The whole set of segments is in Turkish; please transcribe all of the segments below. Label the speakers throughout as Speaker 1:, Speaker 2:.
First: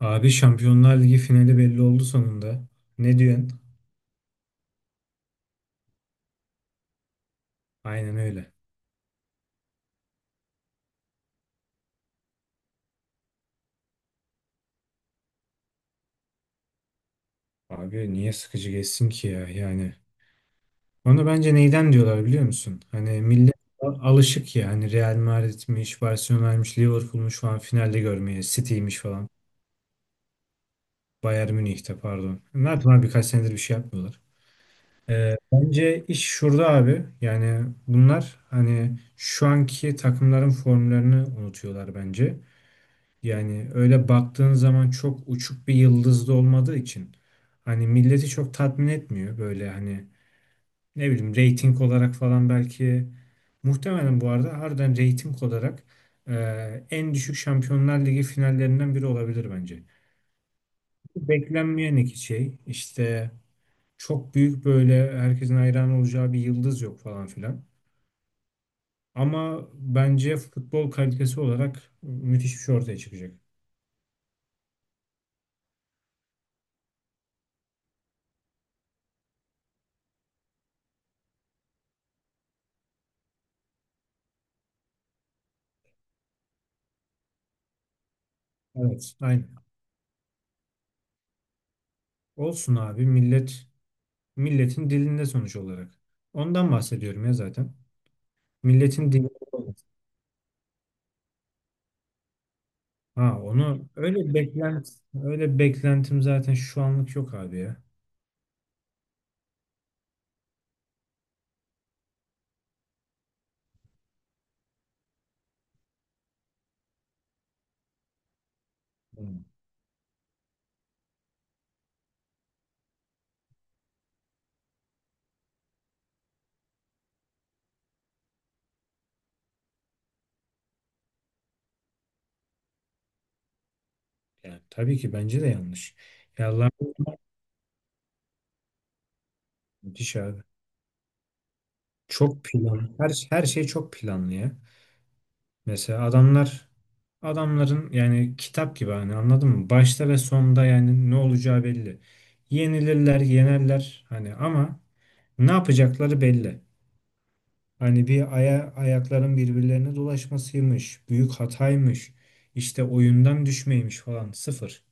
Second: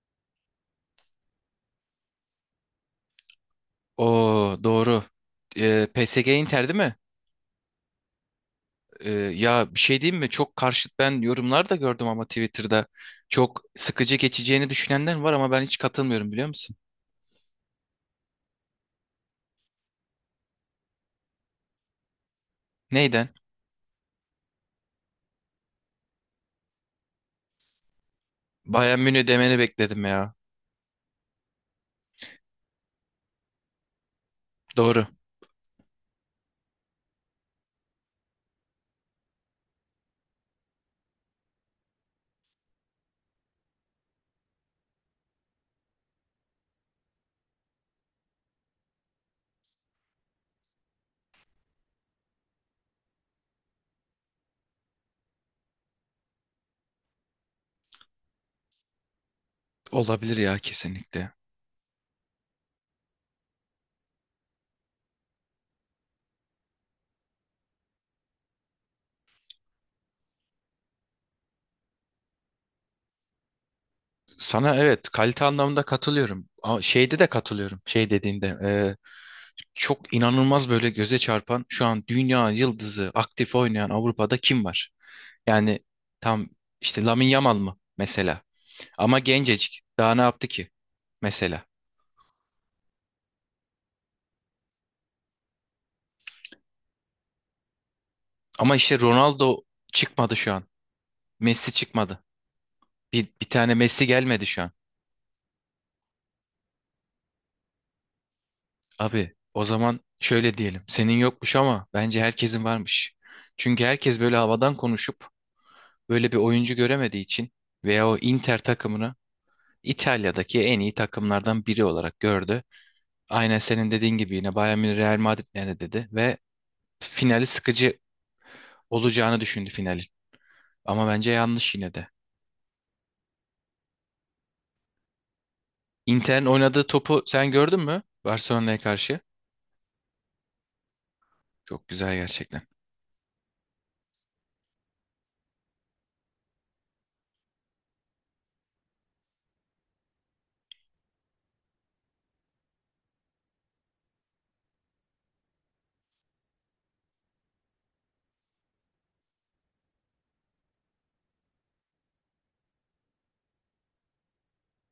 Speaker 1: Abi Şampiyonlar Ligi finali belli oldu sonunda. Ne diyorsun?
Speaker 2: O doğru. PSG Inter değil mi?
Speaker 1: Aynen öyle.
Speaker 2: Ya bir şey diyeyim mi? Çok karşıt ben yorumlar da gördüm ama Twitter'da çok sıkıcı geçeceğini düşünenler var ama ben hiç katılmıyorum biliyor musun?
Speaker 1: Abi niye sıkıcı geçsin ki ya yani. Onu bence neyden diyorlar biliyor musun? Hani
Speaker 2: Neyden?
Speaker 1: millet alışık ya hani Real Madrid'miş, Barcelona'ymış, Liverpool'muş falan finalde görmeye, City'ymiş
Speaker 2: Bayern Münih
Speaker 1: falan.
Speaker 2: demeni bekledim ya.
Speaker 1: Bayern Münih'te pardon. Ne yaptılar, birkaç senedir bir şey yapmıyorlar.
Speaker 2: Doğru.
Speaker 1: Bence iş şurada abi. Yani bunlar hani şu anki takımların formlarını unutuyorlar bence. Yani öyle baktığın zaman çok uçuk bir yıldızda olmadığı için hani milleti çok tatmin etmiyor, böyle hani ne bileyim reyting olarak falan, belki muhtemelen bu arada harbiden reyting olarak e, en düşük Şampiyonlar Ligi finallerinden biri olabilir bence.
Speaker 2: Olabilir ya kesinlikle.
Speaker 1: Beklenmeyen iki şey işte, çok büyük böyle herkesin hayran olacağı bir yıldız yok falan filan. Ama bence futbol kalitesi olarak müthiş bir şey ortaya çıkacak.
Speaker 2: Sana evet kalite anlamında katılıyorum. Ama şeyde de katılıyorum. Şey dediğinde çok inanılmaz böyle göze çarpan şu an dünya yıldızı aktif oynayan Avrupa'da kim var? Yani tam işte Lamine Yamal mı mesela?
Speaker 1: Evet,
Speaker 2: Ama
Speaker 1: aynen.
Speaker 2: gencecik. Daha ne yaptı ki mesela?
Speaker 1: Olsun abi. Milletin dilinde sonuç olarak. Ondan bahsediyorum ya zaten.
Speaker 2: Ama işte
Speaker 1: Milletin dilinde
Speaker 2: Ronaldo
Speaker 1: olması.
Speaker 2: çıkmadı şu an. Messi çıkmadı. Bir,
Speaker 1: Ha,
Speaker 2: bir tane
Speaker 1: onu
Speaker 2: Messi gelmedi şu an.
Speaker 1: öyle beklentim zaten şu anlık yok abi ya.
Speaker 2: Abi o zaman şöyle diyelim. Senin yokmuş ama bence herkesin varmış. Çünkü herkes böyle havadan konuşup böyle bir oyuncu göremediği için veya o Inter takımını
Speaker 1: Hı.
Speaker 2: İtalya'daki en iyi takımlardan biri olarak gördü. Aynen senin dediğin gibi yine Bayern Münih Real Madrid nerede dedi ve finali sıkıcı olacağını düşündü finalin. Ama bence yanlış yine de.
Speaker 1: Yani tabii ki bence de yanlış.
Speaker 2: Inter'in
Speaker 1: Ya Allah,
Speaker 2: oynadığı topu sen gördün mü? Barcelona'ya karşı.
Speaker 1: müthiş abi.
Speaker 2: Çok güzel
Speaker 1: Çok
Speaker 2: gerçekten.
Speaker 1: plan. Her şey çok planlı ya. Mesela adamların yani kitap gibi, hani anladın mı? Başta ve sonda yani ne olacağı belli. Yenilirler, yenerler hani ama ne yapacakları belli. Hani bir ayakların birbirlerine dolaşmasıymış, büyük hataymış, işte oyundan düşmeymiş falan sıfır.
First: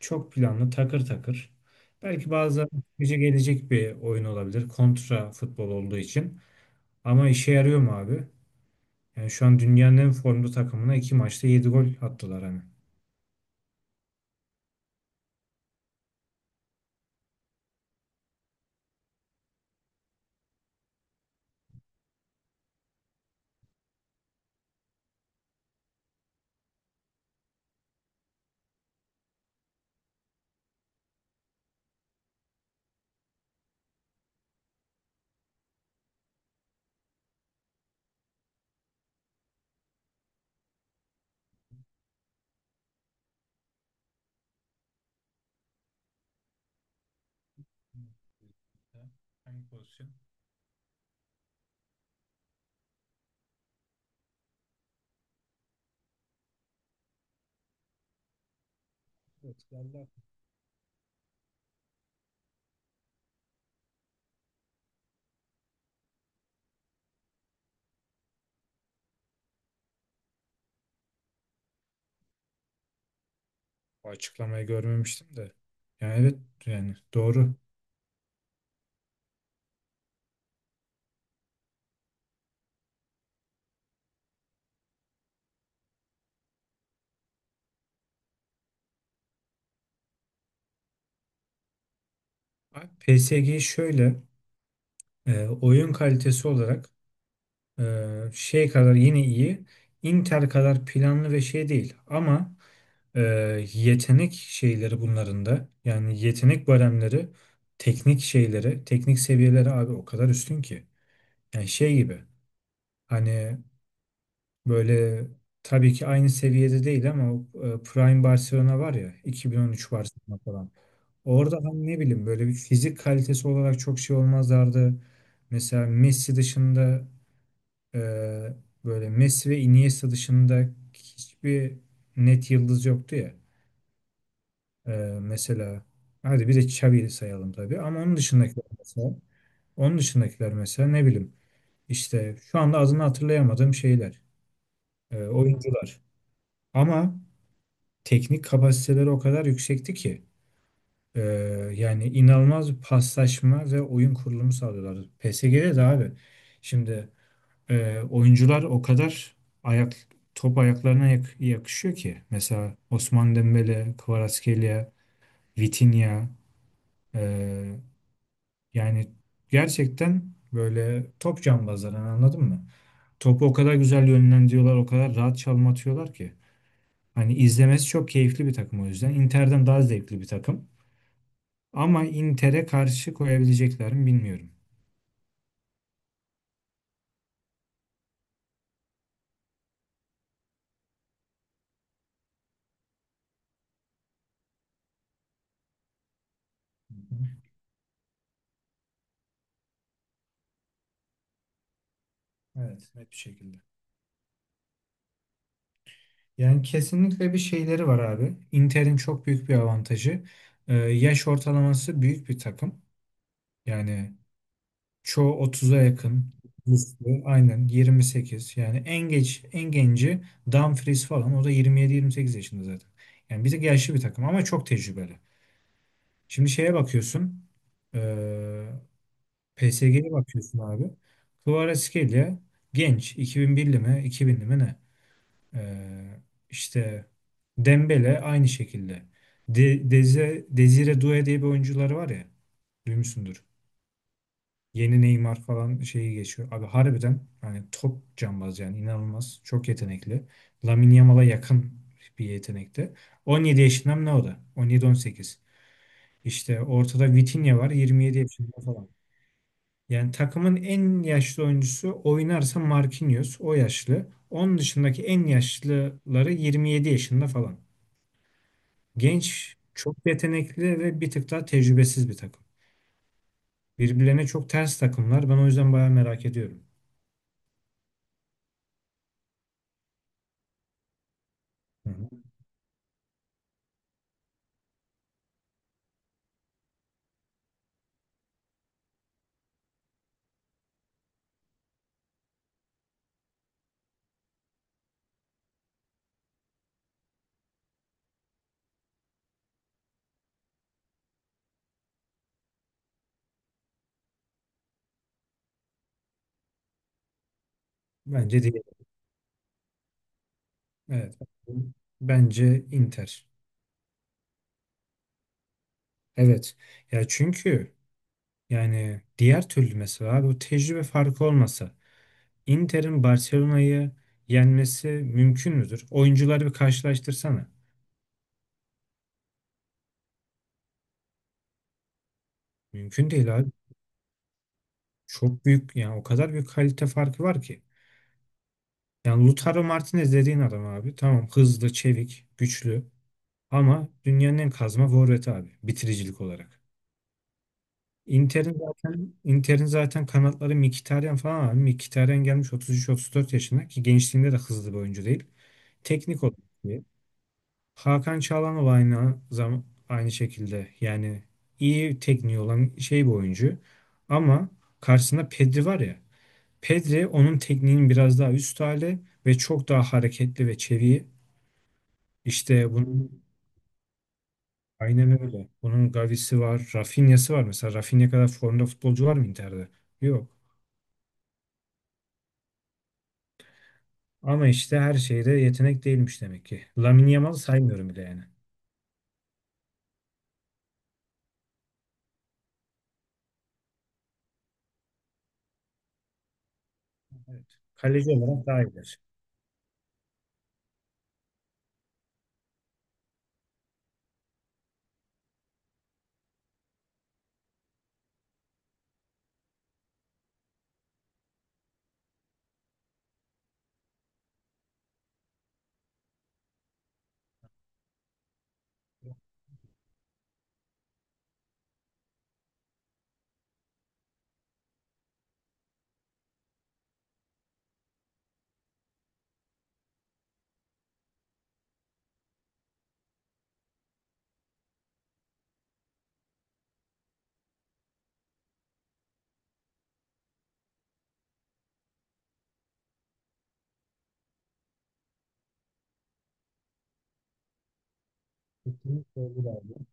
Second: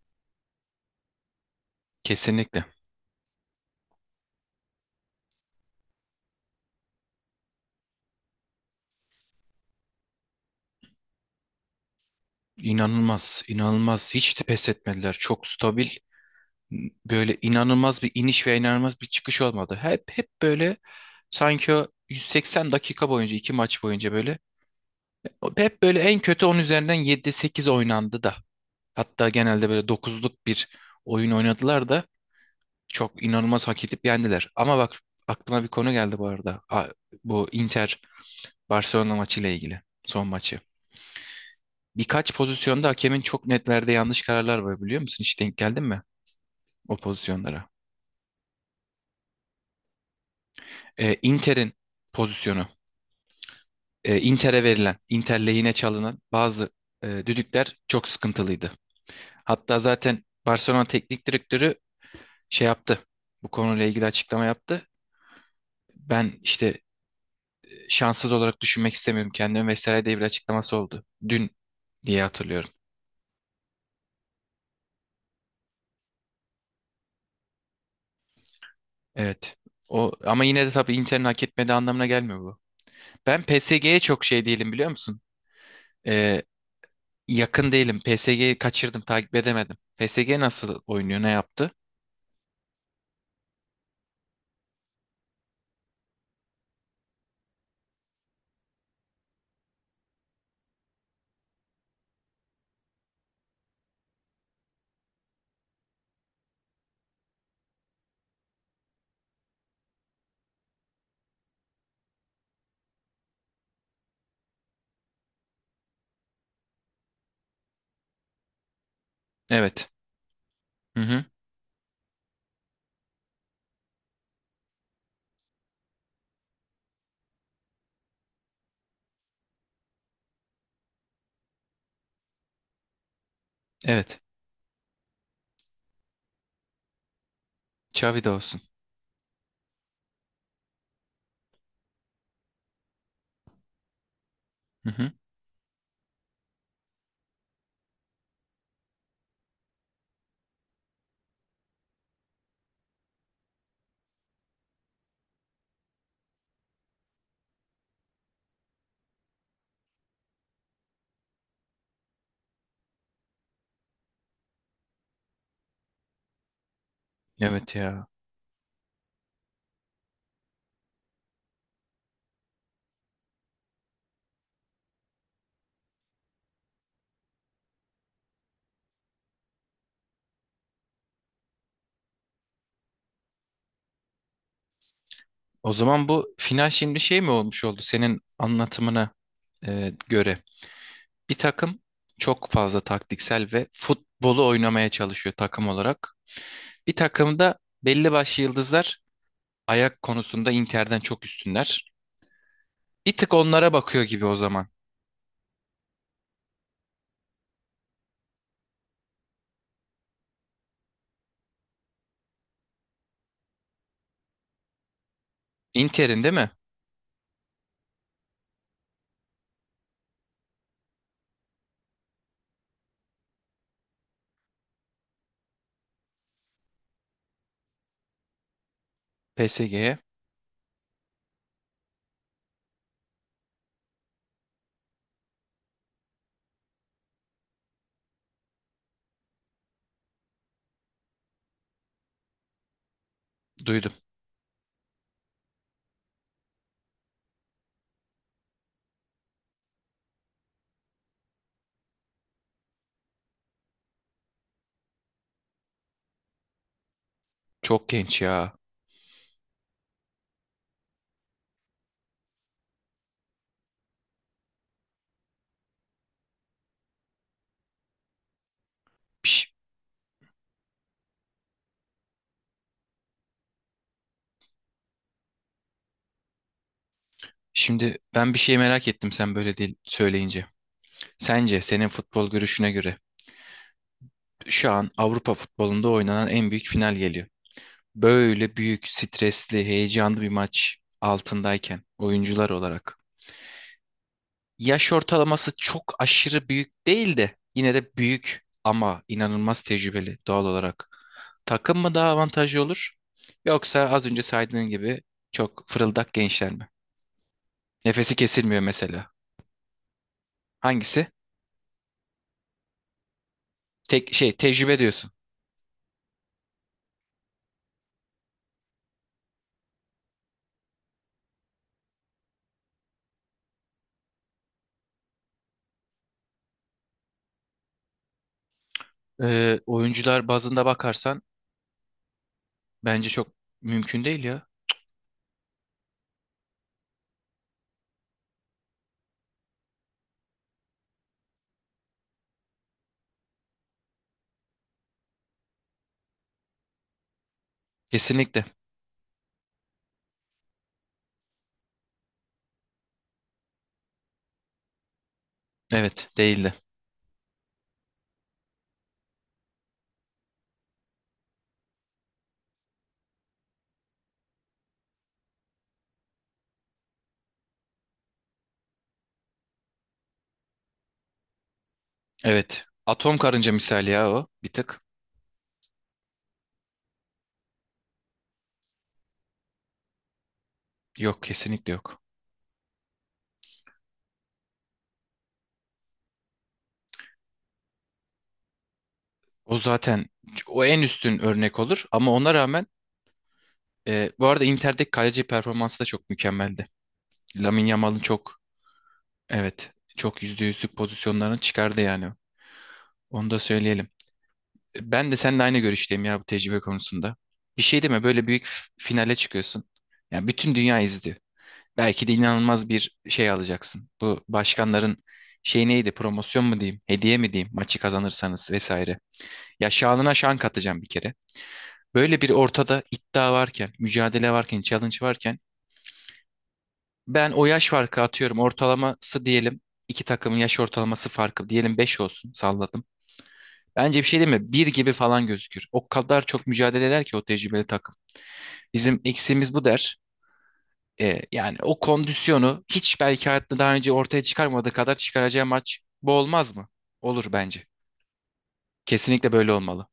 Speaker 1: Çok planlı, takır takır. Belki
Speaker 2: Kesinlikle.
Speaker 1: bazen güce gelecek bir oyun olabilir kontra futbol olduğu için. Ama işe yarıyor mu abi? Yani şu an dünyanın en formda takımına iki maçta yedi gol attılar hani.
Speaker 2: İnanılmaz, inanılmaz. Hiç de pes etmediler. Çok stabil. Böyle inanılmaz bir iniş ve inanılmaz bir çıkış olmadı. Hep böyle sanki o 180 dakika boyunca, iki maç boyunca böyle hep böyle en kötü 10 üzerinden yedi sekiz oynandı da. Hatta genelde böyle dokuzluk bir oyun oynadılar da çok inanılmaz hak edip yendiler. Ama bak aklıma bir konu geldi bu arada. Bu Inter Barcelona maçıyla ilgili. Son maçı. Birkaç pozisyonda hakemin çok netlerde yanlış kararlar var biliyor musun? Hiç denk geldin mi o pozisyonlara?
Speaker 1: Hangi pozisyon?
Speaker 2: Inter'in pozisyonu. Inter'e verilen, Inter lehine çalınan bazı düdükler çok sıkıntılıydı.
Speaker 1: Evet,
Speaker 2: Hatta
Speaker 1: vallahi.
Speaker 2: zaten Barcelona teknik direktörü şey yaptı. Bu konuyla ilgili açıklama yaptı. Ben işte şanssız olarak düşünmek istemiyorum kendimi vesaire diye bir açıklaması oldu. Dün diye hatırlıyorum.
Speaker 1: Bu açıklamayı görmemiştim de. Yani evet, yani doğru.
Speaker 2: Evet. O ama yine de tabii Inter'in hak etmediği anlamına gelmiyor bu. Ben PSG'ye çok şey değilim biliyor musun? Ee, yakın değilim. PSG'yi kaçırdım, takip edemedim. PSG nasıl oynuyor, ne yaptı?
Speaker 1: Abi PSG şöyle. Oyun kalitesi olarak e, şey kadar yine iyi, Inter kadar planlı ve şey değil. Ama e, yetenek şeyleri bunların da, yani yetenek baremleri, teknik şeyleri, teknik seviyeleri abi o kadar üstün ki. Yani şey gibi hani, böyle tabii ki aynı seviyede değil ama Prime Barcelona var ya,
Speaker 2: Evet.
Speaker 1: 2013 Barcelona falan.
Speaker 2: Hı hı.
Speaker 1: Orada hani ne bileyim böyle bir fizik kalitesi olarak çok şey olmazlardı. Mesela Messi dışında, Ee, böyle Messi ve Iniesta dışında hiçbir net yıldız yoktu ya.
Speaker 2: Evet.
Speaker 1: Ee, Mesela hadi bir de Xavi'yi sayalım tabii, ama
Speaker 2: Xavi de olsun.
Speaker 1: onun dışındakiler mesela ne bileyim, işte şu anda adını hatırlayamadığım şeyler,
Speaker 2: Hı hı.
Speaker 1: oyuncular. Ama teknik kapasiteleri o kadar yüksekti ki e, yani inanılmaz bir paslaşma ve oyun kurulumu sağlıyorlardı. PSG'de de abi şimdi, oyuncular o kadar ayak top ayaklarına yakışıyor ki. Mesela Osman Dembele, Kvaratskhelia, Vitinha,
Speaker 2: Evet
Speaker 1: ee,
Speaker 2: ya.
Speaker 1: yani gerçekten böyle top cambazları, anladın mı? Topu o kadar güzel yönlendiriyorlar, o kadar rahat çalım atıyorlar ki. Hani izlemesi çok keyifli bir takım o yüzden. Inter'den daha zevkli bir takım. Ama Inter'e karşı koyabilecekler mi bilmiyorum.
Speaker 2: O zaman bu final şimdi şey mi olmuş oldu senin anlatımına göre? Bir takım çok fazla taktiksel ve futbolu oynamaya çalışıyor takım olarak. Bir
Speaker 1: Hı hı.
Speaker 2: takımda belli başlı yıldızlar ayak konusunda Inter'den çok üstünler.
Speaker 1: Evet, net bir
Speaker 2: Bir tık
Speaker 1: şekilde.
Speaker 2: onlara bakıyor gibi o zaman.
Speaker 1: Yani kesinlikle bir şeyleri var abi. Inter'in çok büyük bir avantajı. Yaş ortalaması büyük bir takım. Yani çoğu 30'a
Speaker 2: Inter'in değil
Speaker 1: yakın.
Speaker 2: mi?
Speaker 1: Üstü, aynen 28. Yani en genci Dumfries falan, o da 27-28 yaşında zaten. Yani bir de yaşlı bir takım ama çok tecrübeli. Şimdi şeye bakıyorsun. E,
Speaker 2: PSG'ye
Speaker 1: PSG'ye bakıyorsun abi. Kvaratskhelia genç, 2001'li mi 2000'li mi ne? Ee, işte Dembele aynı şekilde. De Deze Desire Doué diye bir oyuncuları var ya. Duymuşsundur.
Speaker 2: duydum.
Speaker 1: Yeni Neymar falan şeyi geçiyor. Abi harbiden hani top cambaz yani, inanılmaz. Çok yetenekli. Lamine Yamal'a yakın bir yetenekte. 17 yaşında mı ne o da? 17-18. İşte ortada Vitinha var,
Speaker 2: Çok
Speaker 1: 27
Speaker 2: genç ya.
Speaker 1: yaşında falan. Yani takımın en yaşlı oyuncusu oynarsa Marquinhos, o yaşlı. Onun dışındaki en yaşlıları 27 yaşında falan.
Speaker 2: Piş.
Speaker 1: Genç, çok yetenekli ve bir tık daha tecrübesiz bir takım. Birbirlerine çok ters takımlar. Ben o yüzden bayağı merak ediyorum.
Speaker 2: Şimdi ben bir şey merak ettim sen böyle değil söyleyince. Sence senin
Speaker 1: Hı hı.
Speaker 2: futbol görüşüne göre şu an Avrupa futbolunda oynanan en büyük final geliyor. Böyle büyük, stresli, heyecanlı bir maç altındayken oyuncular olarak. Yaş ortalaması çok aşırı büyük değil de yine de büyük ama inanılmaz tecrübeli doğal olarak. Takım mı daha avantajlı olur? Yoksa az önce saydığın gibi çok fırıldak gençler mi? Nefesi
Speaker 1: Bence
Speaker 2: kesilmiyor
Speaker 1: değil.
Speaker 2: mesela. Hangisi?
Speaker 1: Evet. Bence Inter.
Speaker 2: Tek şey tecrübe diyorsun.
Speaker 1: Evet. Ya çünkü yani diğer türlü mesela abi, bu tecrübe farkı olmasa Inter'in Barcelona'yı yenmesi mümkün müdür? Oyuncuları bir karşılaştırsana.
Speaker 2: Oyuncular bazında bakarsan bence
Speaker 1: Mümkün
Speaker 2: çok
Speaker 1: değil abi.
Speaker 2: mümkün değil ya.
Speaker 1: Çok büyük, yani o kadar büyük kalite farkı var ki. Yani Lautaro Martinez dediğin adam abi, tamam hızlı, çevik, güçlü. Ama dünyanın en kazma forveti abi bitiricilik olarak.
Speaker 2: Kesinlikle.
Speaker 1: Inter'in zaten kanatları Mkhitaryan falan abi. Mkhitaryan gelmiş 33-34 yaşına, ki gençliğinde de hızlı bir oyuncu değil.
Speaker 2: Evet,
Speaker 1: Teknik olarak
Speaker 2: değildi.
Speaker 1: iyi. Hakan Çalhanoğlu aynı şekilde, yani iyi tekniği olan şey bir oyuncu. Ama karşısında Pedri var ya. Pedri onun tekniğinin biraz daha üst hali ve çok daha hareketli ve çevik.
Speaker 2: Evet.
Speaker 1: İşte bunu
Speaker 2: Atom karınca misali ya o. Bir tık.
Speaker 1: Aynen öyle. Bunun Gavi'si var, Rafinha'sı var. Mesela Rafinha kadar formda futbolcu var mı Inter'de? Yok.
Speaker 2: Yok kesinlikle yok.
Speaker 1: Ama işte her şeyde yetenek değilmiş demek ki. Lamine Yamal'ı saymıyorum bile yani.
Speaker 2: O zaten o en üstün örnek olur ama ona rağmen bu arada Inter'deki kaleci performansı da çok mükemmeldi.
Speaker 1: Evet,
Speaker 2: Lamine Yamal'ın
Speaker 1: kaleci
Speaker 2: çok,
Speaker 1: olarak daha iyidir.
Speaker 2: evet, çok %100'lük pozisyonlarını çıkardı yani. Onu da söyleyelim. Ben de seninle aynı görüşteyim ya bu tecrübe konusunda. Bir şey deme böyle büyük finale çıkıyorsun. Yani bütün dünya izliyor. Belki de inanılmaz bir şey alacaksın. Bu başkanların şey neydi? Promosyon mu diyeyim? Hediye mi diyeyim? Maçı kazanırsanız vesaire. Ya şanına şan katacağım bir kere. Böyle bir ortada iddia varken, mücadele varken, challenge varken ben o yaş farkı atıyorum. Ortalaması diyelim iki takımın yaş ortalaması farkı diyelim 5 olsun salladım. Bence bir şey değil mi? Bir gibi falan gözükür. O kadar çok mücadele eder ki o tecrübeli takım. Bizim eksiğimiz bu der. Yani o kondisyonu hiç belki hayatında daha önce ortaya çıkarmadığı kadar çıkaracağı maç bu olmaz mı? Olur bence.
Speaker 1: Kesinlikle
Speaker 2: Kesinlikle
Speaker 1: öyle
Speaker 2: böyle
Speaker 1: abi.
Speaker 2: olmalı.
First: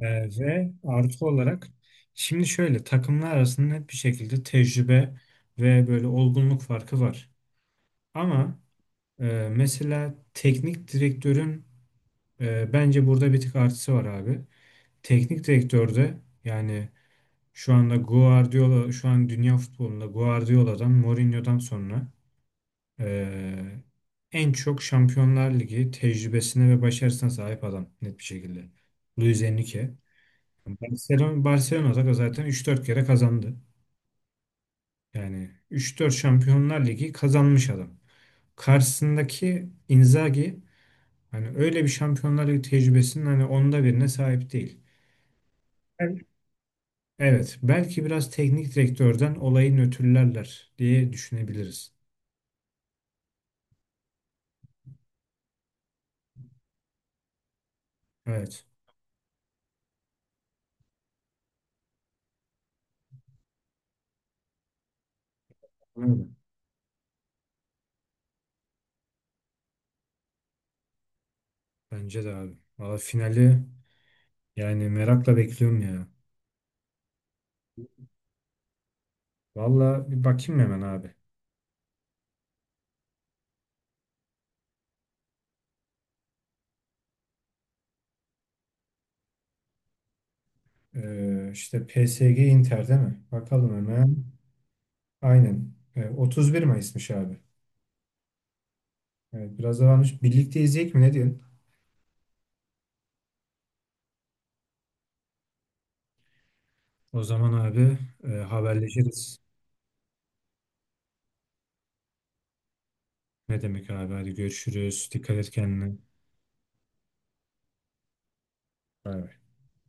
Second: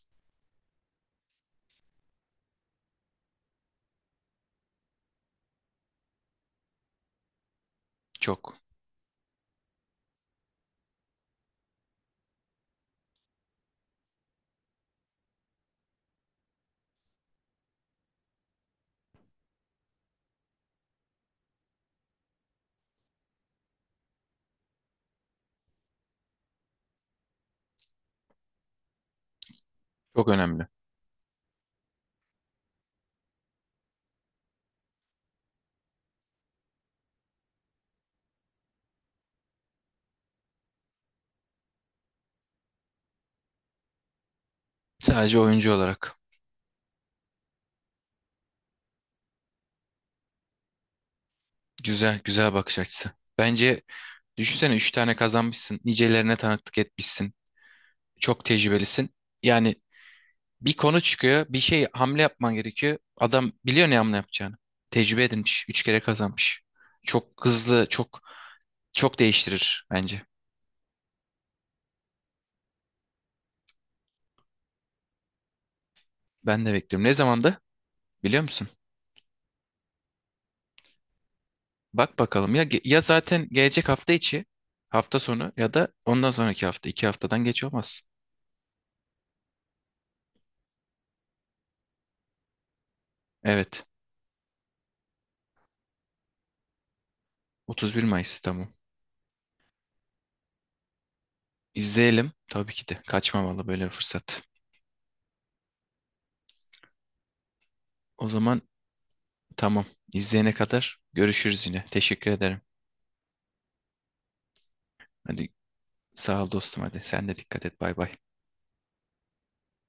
Speaker 1: Ve artı olarak, şimdi şöyle, takımlar arasında net bir şekilde tecrübe ve böyle olgunluk farkı var.
Speaker 2: Çok.
Speaker 1: Ama mesela teknik direktörün bence burada bir tık artısı var abi. Teknik direktörde yani. Şu anda Guardiola, şu an dünya futbolunda Guardiola'dan, Mourinho'dan sonra eee, en çok Şampiyonlar Ligi tecrübesine ve başarısına sahip adam net bir şekilde: Luis Enrique.
Speaker 2: Çok önemli.
Speaker 1: Barcelona'da da zaten üç dört kere kazandı. Yani üç dört Şampiyonlar Ligi kazanmış adam. Karşısındaki Inzaghi hani öyle bir Şampiyonlar Ligi tecrübesinin hani onda birine sahip değil.
Speaker 2: Sadece oyuncu olarak.
Speaker 1: Evet, belki biraz teknik direktörden olayı nötrlerler diye düşünebiliriz.
Speaker 2: Güzel, güzel bakış açısı. Bence düşünsene 3 tane kazanmışsın. Nicelerine tanıklık etmişsin. Çok
Speaker 1: Evet.
Speaker 2: tecrübelisin. Yani bir konu çıkıyor. Bir şey hamle yapman gerekiyor. Adam biliyor ne hamle yapacağını. Tecrübe edinmiş. 3 kere
Speaker 1: Aynen.
Speaker 2: kazanmış. Çok hızlı, çok çok değiştirir bence.
Speaker 1: Bence de abi. Valla finali yani merakla bekliyorum ya.
Speaker 2: Ben de bekliyorum. Ne zamandı? Biliyor musun?
Speaker 1: Valla bir bakayım hemen abi.
Speaker 2: Bak bakalım ya ya zaten gelecek hafta içi hafta sonu ya da ondan sonraki hafta iki haftadan geç olmaz.
Speaker 1: İşte PSG Inter değil mi? Bakalım
Speaker 2: Evet.
Speaker 1: hemen. Aynen. 31 Mayıs'mış abi.
Speaker 2: 31 Mayıs, tamam.
Speaker 1: Evet, biraz da varmış. Birlikte izleyecek mi? Ne diyorsun?
Speaker 2: İzleyelim tabii ki de kaçmamalı böyle bir fırsat.
Speaker 1: O zaman abi
Speaker 2: O zaman
Speaker 1: haberleşiriz.
Speaker 2: tamam. İzleyene kadar görüşürüz yine. Teşekkür ederim.
Speaker 1: Ne demek abi? Hadi görüşürüz. Dikkat
Speaker 2: Hadi
Speaker 1: et kendine.
Speaker 2: sağ ol dostum hadi. Sen de dikkat et. Bay bay.
Speaker 1: Bay bay.